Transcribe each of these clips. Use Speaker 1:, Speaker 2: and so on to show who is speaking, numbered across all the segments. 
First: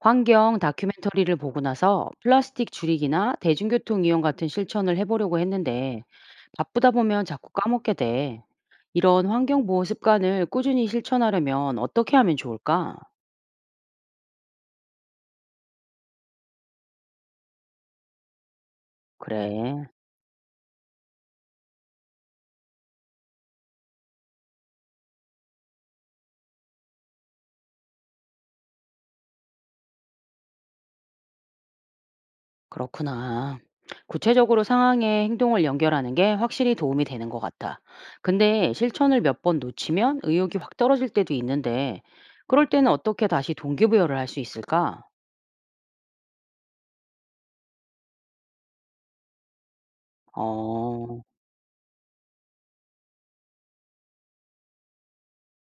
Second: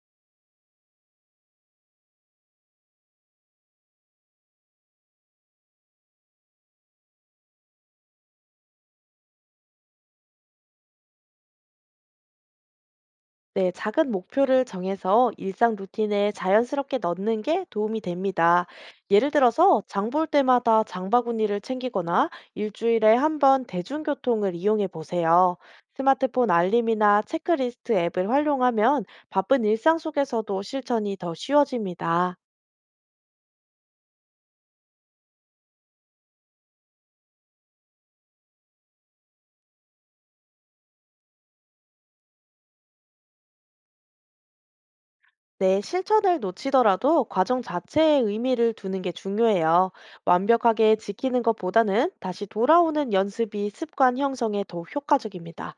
Speaker 1: 환경 다큐멘터리를 보고 나서 플라스틱 줄이기나 대중교통 이용 같은 실천을 해보려고 했는데 바쁘다 보면 자꾸 까먹게 돼. 이런 환경보호 습관을 꾸준히 실천하려면 어떻게 하면 좋을까?
Speaker 2: 네, 작은 목표를 정해서 일상 루틴에 자연스럽게 넣는 게 도움이 됩니다. 예를 들어서
Speaker 1: 그래,
Speaker 2: 장볼 때마다 장바구니를 챙기거나 일주일에 한번 대중교통을 이용해 보세요. 스마트폰 알림이나 체크리스트 앱을 활용하면 바쁜 일상 속에서도 실천이 더 쉬워집니다.
Speaker 1: 그렇구나. 구체적으로 상황에 행동을 연결하는 게 확실히 도움이 되는 것 같아. 근데 실천을 몇 번 놓치면 의욕이 확 떨어질 때도 있는데 그럴 때는 어떻게 다시 동기부여를 할 수 있을까?
Speaker 2: 네, 실천을 놓치더라도 과정 자체에 의미를 두는 게 중요해요. 완벽하게
Speaker 1: 어.
Speaker 2: 지키는 것보다는 다시 돌아오는 연습이 습관 형성에 더 효과적입니다.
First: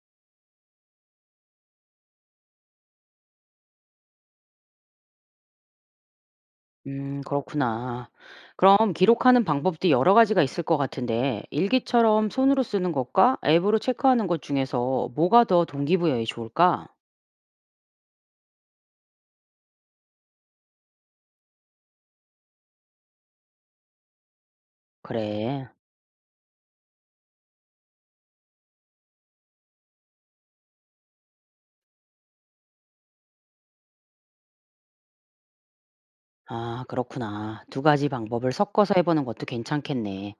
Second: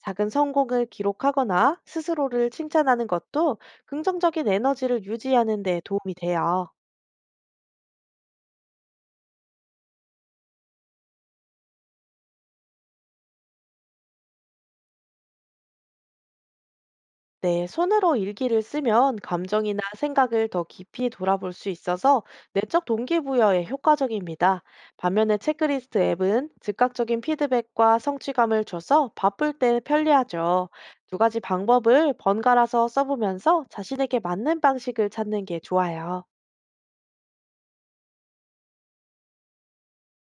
Speaker 2: 작은 성공을 기록하거나 스스로를 칭찬하는 것도 긍정적인 에너지를 유지하는 데 도움이 돼요.
Speaker 1: 그렇구나. 그럼 기록하는 방법도 여러 가지가 있을 것 같은데, 일기처럼 손으로 쓰는 것과 앱으로 체크하는 것 중에서 뭐가 더 동기부여에 좋을까?
Speaker 2: 네, 손으로 일기를 쓰면 감정이나 생각을 더 깊이 돌아볼 수 있어서 내적 동기부여에 효과적입니다. 반면에
Speaker 1: 그래.
Speaker 2: 체크리스트 앱은 즉각적인 피드백과 성취감을 줘서 바쁠 때 편리하죠. 두 가지 방법을 번갈아서 써보면서 자신에게 맞는 방식을 찾는 게 좋아요.
Speaker 1: 아, 그렇구나. 두 가지 방법을 섞어서 해보는 것도 괜찮겠네.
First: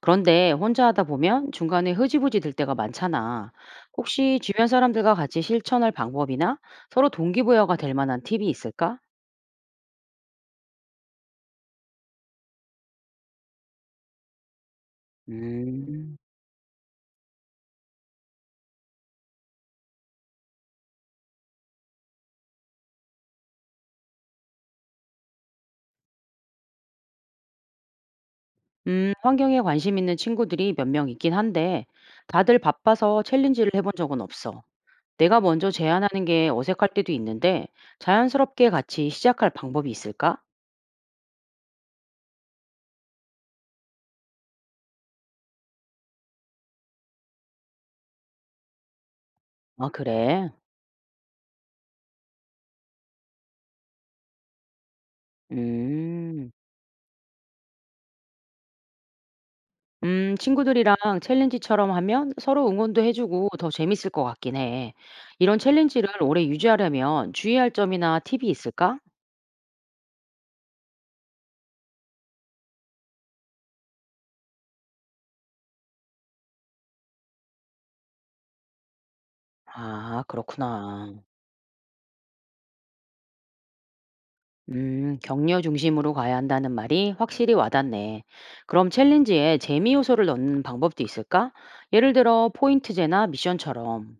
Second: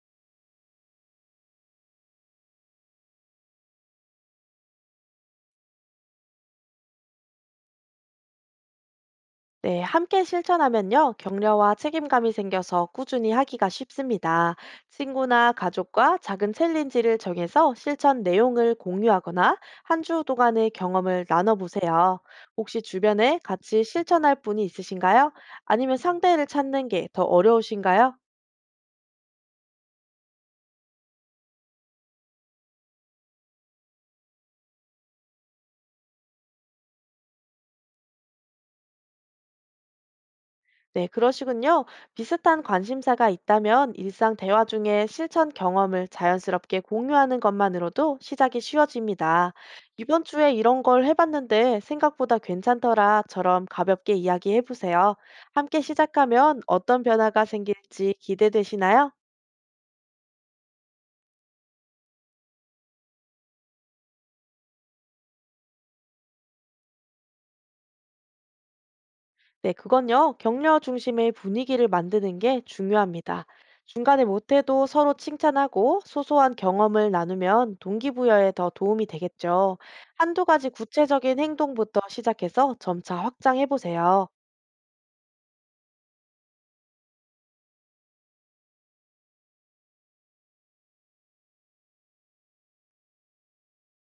Speaker 1: 그런데 혼자 하다 보면 중간에 흐지부지 될 때가 많잖아. 혹시 주변 사람들과 같이 실천할 방법이나 서로 동기부여가 될 만한 팁이 있을까?
Speaker 2: 네, 함께 실천하면요, 격려와 책임감이 생겨서 꾸준히 하기가 쉽습니다. 친구나
Speaker 1: 음.
Speaker 2: 가족과 작은 챌린지를 정해서 실천 내용을 공유하거나 한 주 동안의 경험을 나눠보세요. 혹시 주변에 같이 실천할 분이 있으신가요? 아니면 상대를 찾는 게 더 어려우신가요?
Speaker 1: 환경에 관심 있는 친구들이 몇 명 있긴 한데, 다들 바빠서 챌린지를 해본 적은 없어. 내가 먼저 제안하는 게 어색할 때도 있는데, 자연스럽게 같이 시작할 방법이 있을까?
Speaker 2: 네, 그러시군요. 비슷한 관심사가 있다면 일상 대화 중에 실천 경험을 자연스럽게 공유하는 것만으로도 시작이 쉬워집니다.
Speaker 1: 아,
Speaker 2: 이번
Speaker 1: 그래.
Speaker 2: 주에 이런 걸 해봤는데 생각보다 괜찮더라처럼 가볍게 이야기해보세요. 함께
Speaker 1: 음,
Speaker 2: 시작하면 어떤 변화가 생길지 기대되시나요?
Speaker 1: 음, 친구들이랑 챌린지처럼 하면 서로 응원도 해주고 더 재밌을 것 같긴 해. 이런 챌린지를 오래 유지하려면 주의할 점이나 팁이 있을까?
Speaker 2: 네, 그건요. 격려 중심의 분위기를 만드는 게 중요합니다. 중간에 못해도 서로 칭찬하고 소소한 경험을 나누면 동기부여에 더 도움이 되겠죠.
Speaker 1: 아,
Speaker 2: 한두 가지
Speaker 1: 그렇구나.
Speaker 2: 구체적인 행동부터 시작해서 점차 확장해 보세요.
Speaker 1: 격려 중심으로 가야 한다는 말이 확실히 와닿네. 그럼 챌린지에 재미 요소를 넣는 방법도 있을까? 예를 들어 포인트제나 미션처럼.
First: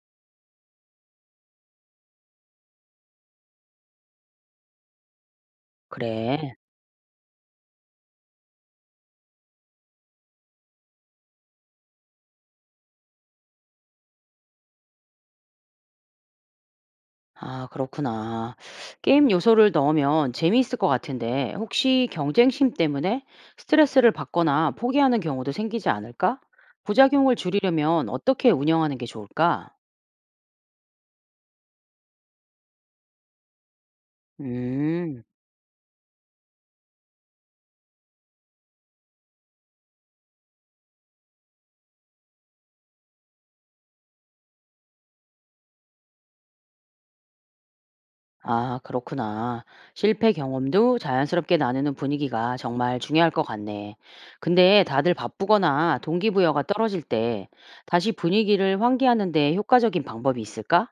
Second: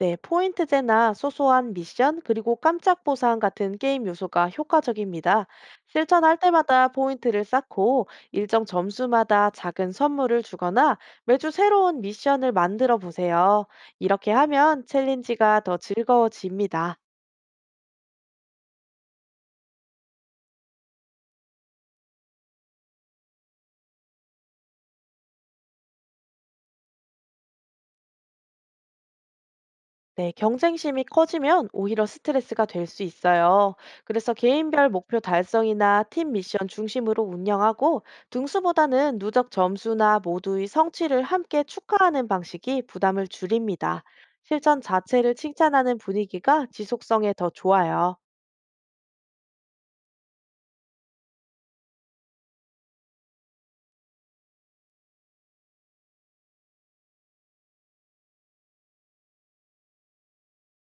Speaker 2: 네, 포인트제나 소소한 미션, 그리고 깜짝 보상 같은 게임 요소가 효과적입니다. 실천할
Speaker 1: 그래.
Speaker 2: 때마다 포인트를 쌓고 일정 점수마다 작은 선물을 주거나 매주 새로운 미션을 만들어 보세요. 이렇게 하면 챌린지가 더 즐거워집니다.
Speaker 1: 아, 그렇구나. 게임 요소를 넣으면 재미있을 것 같은데 혹시 경쟁심 때문에 스트레스를 받거나 포기하는 경우도 생기지 않을까? 부작용을 줄이려면 어떻게 운영하는 게 좋을까?
Speaker 2: 네, 경쟁심이 커지면 오히려 스트레스가 될 수 있어요. 그래서 개인별 목표
Speaker 1: 음.
Speaker 2: 달성이나 팀 미션 중심으로 운영하고 등수보다는 누적 점수나 모두의 성취를 함께 축하하는 방식이 부담을 줄입니다. 실천 자체를 칭찬하는 분위기가 지속성에 더 좋아요.
Speaker 1: 아, 그렇구나. 실패 경험도 자연스럽게 나누는 분위기가 정말 중요할 것 같네. 근데 다들 바쁘거나 동기부여가 떨어질 때 다시 분위기를 환기하는 데 효과적인 방법이 있을까?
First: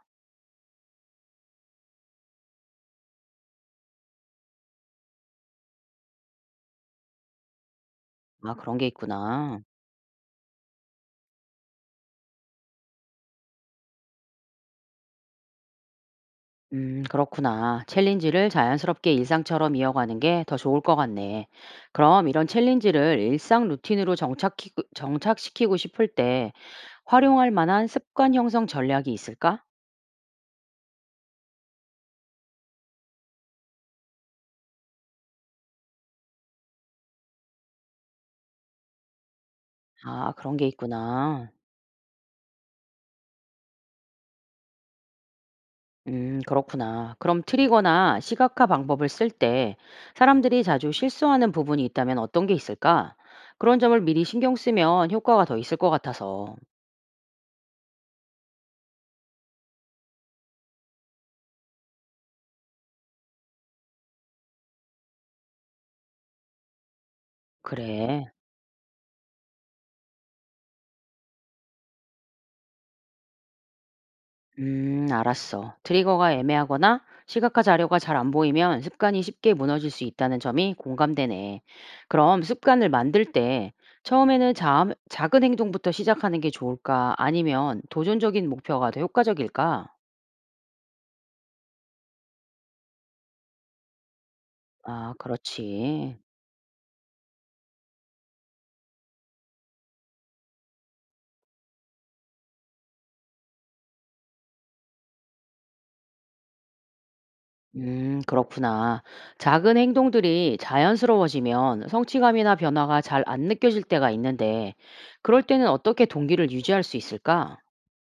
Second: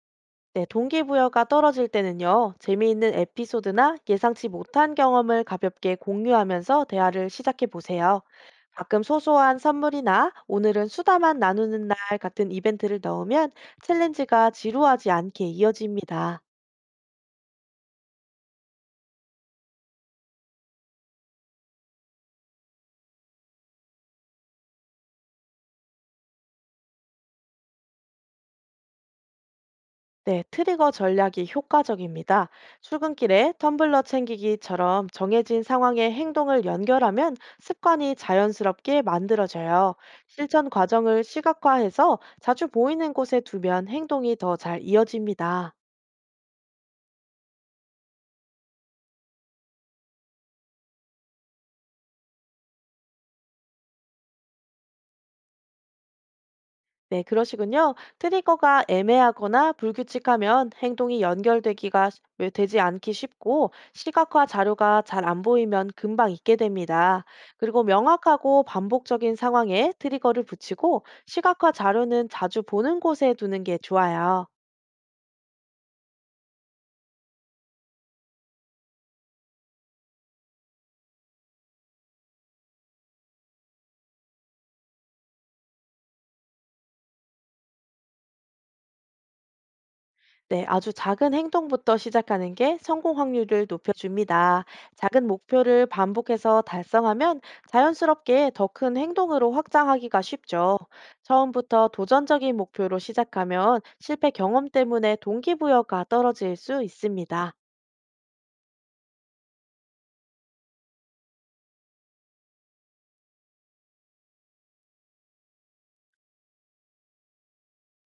Speaker 2: 네, 동기부여가 떨어질 때는요, 재미있는 에피소드나 예상치 못한 경험을 가볍게 공유하면서 대화를 시작해 보세요.
Speaker 1: 아, 그런 게
Speaker 2: 가끔 소소한
Speaker 1: 있구나.
Speaker 2: 선물이나 오늘은 수다만 나누는 날 같은 이벤트를 넣으면 챌린지가 지루하지 않게 이어집니다.
Speaker 1: 그렇구나. 챌린지를 자연스럽게 일상처럼 이어가는 게 더 좋을 것 같네. 그럼 이런 챌린지를 일상 루틴으로 정착시키고 싶을 때 활용할 만한 습관 형성 전략이 있을까?
Speaker 2: 네, 트리거 전략이 효과적입니다. 출근길에 텀블러 챙기기처럼 정해진 상황에 행동을 연결하면 습관이 자연스럽게 만들어져요.
Speaker 1: 아, 그런 게
Speaker 2: 실천 과정을
Speaker 1: 있구나.
Speaker 2: 시각화해서 자주 보이는 곳에 두면 행동이 더 잘 이어집니다.
Speaker 1: 그렇구나. 그럼 트리거나 시각화 방법을 쓸 때 사람들이 자주 실수하는 부분이 있다면 어떤 게 있을까? 그런 점을 미리 신경 쓰면 효과가 더 있을 것 같아서.
Speaker 2: 네, 그러시군요. 트리거가 애매하거나 불규칙하면 행동이 연결되기가 쉬- 왜 되지 않기 쉽고 시각화 자료가 잘 안 보이면 금방 잊게 됩니다. 그리고
Speaker 1: 그래.
Speaker 2: 명확하고 반복적인 상황에 트리거를 붙이고 시각화 자료는 자주 보는 곳에 두는 게 좋아요.
Speaker 1: 알았어. 트리거가 애매하거나 시각화 자료가 잘 안 보이면 습관이 쉽게 무너질 수 있다는 점이 공감되네. 그럼 습관을 만들 때 처음에는 작은 행동부터 시작하는 게 좋을까? 아니면 도전적인 목표가 더 효과적일까?
Speaker 2: 네, 아주 작은 행동부터 시작하는 게 성공 확률을 높여줍니다.
Speaker 1: 아,
Speaker 2: 작은 목표를
Speaker 1: 그렇지.
Speaker 2: 반복해서 달성하면 자연스럽게 더 큰 행동으로 확장하기가 쉽죠. 처음부터 도전적인 목표로 시작하면 실패 경험 때문에 동기부여가 떨어질 수 있습니다.
Speaker 1: 그렇구나. 작은 행동들이 자연스러워지면 성취감이나 변화가 잘 안 느껴질 때가 있는데, 그럴 때는 어떻게 동기를 유지할 수 있을까?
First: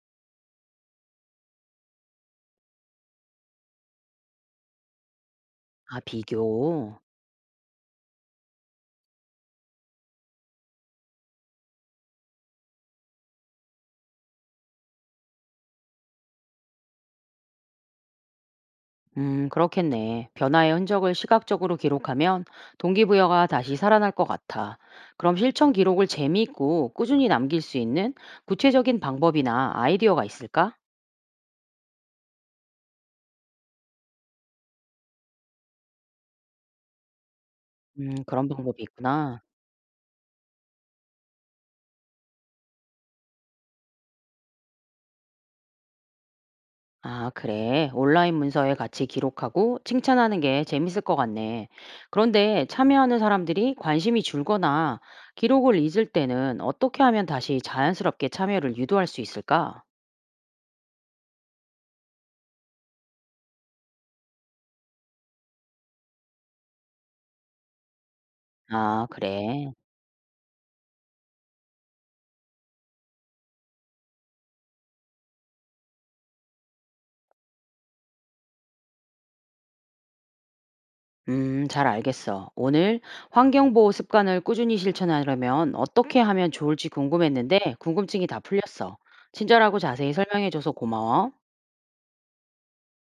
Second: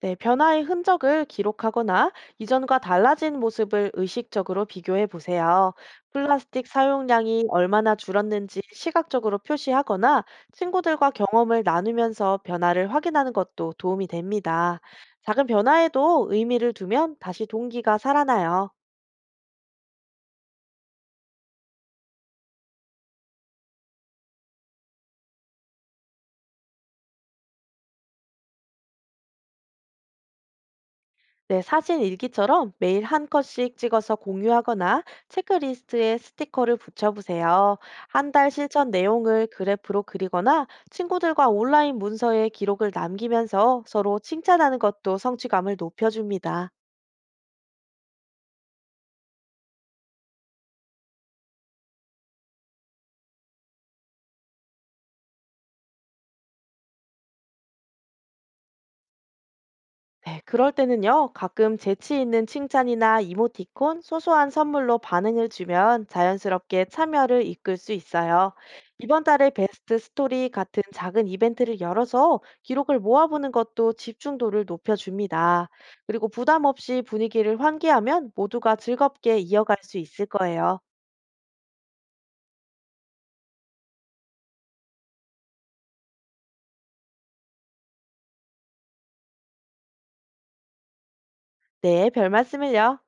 Speaker 2: 네, 변화의 흔적을 기록하거나 이전과 달라진 모습을 의식적으로 비교해 보세요.
Speaker 1: 아,
Speaker 2: 플라스틱
Speaker 1: 비교.
Speaker 2: 사용량이 얼마나 줄었는지 시각적으로 표시하거나 친구들과 경험을 나누면서 변화를 확인하는 것도 도움이 됩니다. 작은 변화에도 의미를 두면 다시 동기가 살아나요.
Speaker 1: 그렇겠네. 변화의 흔적을 시각적으로 기록하면 동기부여가 다시 살아날 것 같아. 그럼 실천 기록을 재미있고 꾸준히 남길 수 있는 구체적인 방법이나 아이디어가 있을까?
Speaker 2: 네, 사진 일기처럼 매일 한 컷씩 찍어서 공유하거나 체크리스트에 스티커를 붙여보세요. 한
Speaker 1: 그런
Speaker 2: 달
Speaker 1: 방법이
Speaker 2: 실천
Speaker 1: 있구나.
Speaker 2: 내용을 그래프로 그리거나 친구들과 온라인 문서에 기록을 남기면서 서로 칭찬하는 것도 성취감을 높여줍니다.
Speaker 1: 아, 그래. 온라인 문서에 같이 기록하고 칭찬하는 게 재밌을 것 같네. 그런데 참여하는 사람들이 관심이 줄거나 기록을 잊을 때는 어떻게 하면 다시 자연스럽게 참여를 유도할 수 있을까?
Speaker 2: 네, 그럴 때는요, 가끔 재치 있는 칭찬이나 이모티콘, 소소한 선물로 반응을 주면 자연스럽게 참여를 이끌 수 있어요.
Speaker 1: 아,
Speaker 2: 이번 달의
Speaker 1: 그래.
Speaker 2: 베스트 스토리 같은 작은 이벤트를 열어서 기록을 모아보는 것도 집중도를 높여줍니다. 그리고 부담 없이 분위기를 환기하면 모두가 즐겁게 이어갈 수 있을 거예요.
Speaker 1: 잘 알겠어. 오늘 환경보호 습관을 꾸준히 실천하려면 어떻게 하면 좋을지 궁금했는데 궁금증이 다 풀렸어. 친절하고 자세히 설명해줘서 고마워.
Speaker 2: 네, 별 말씀을요.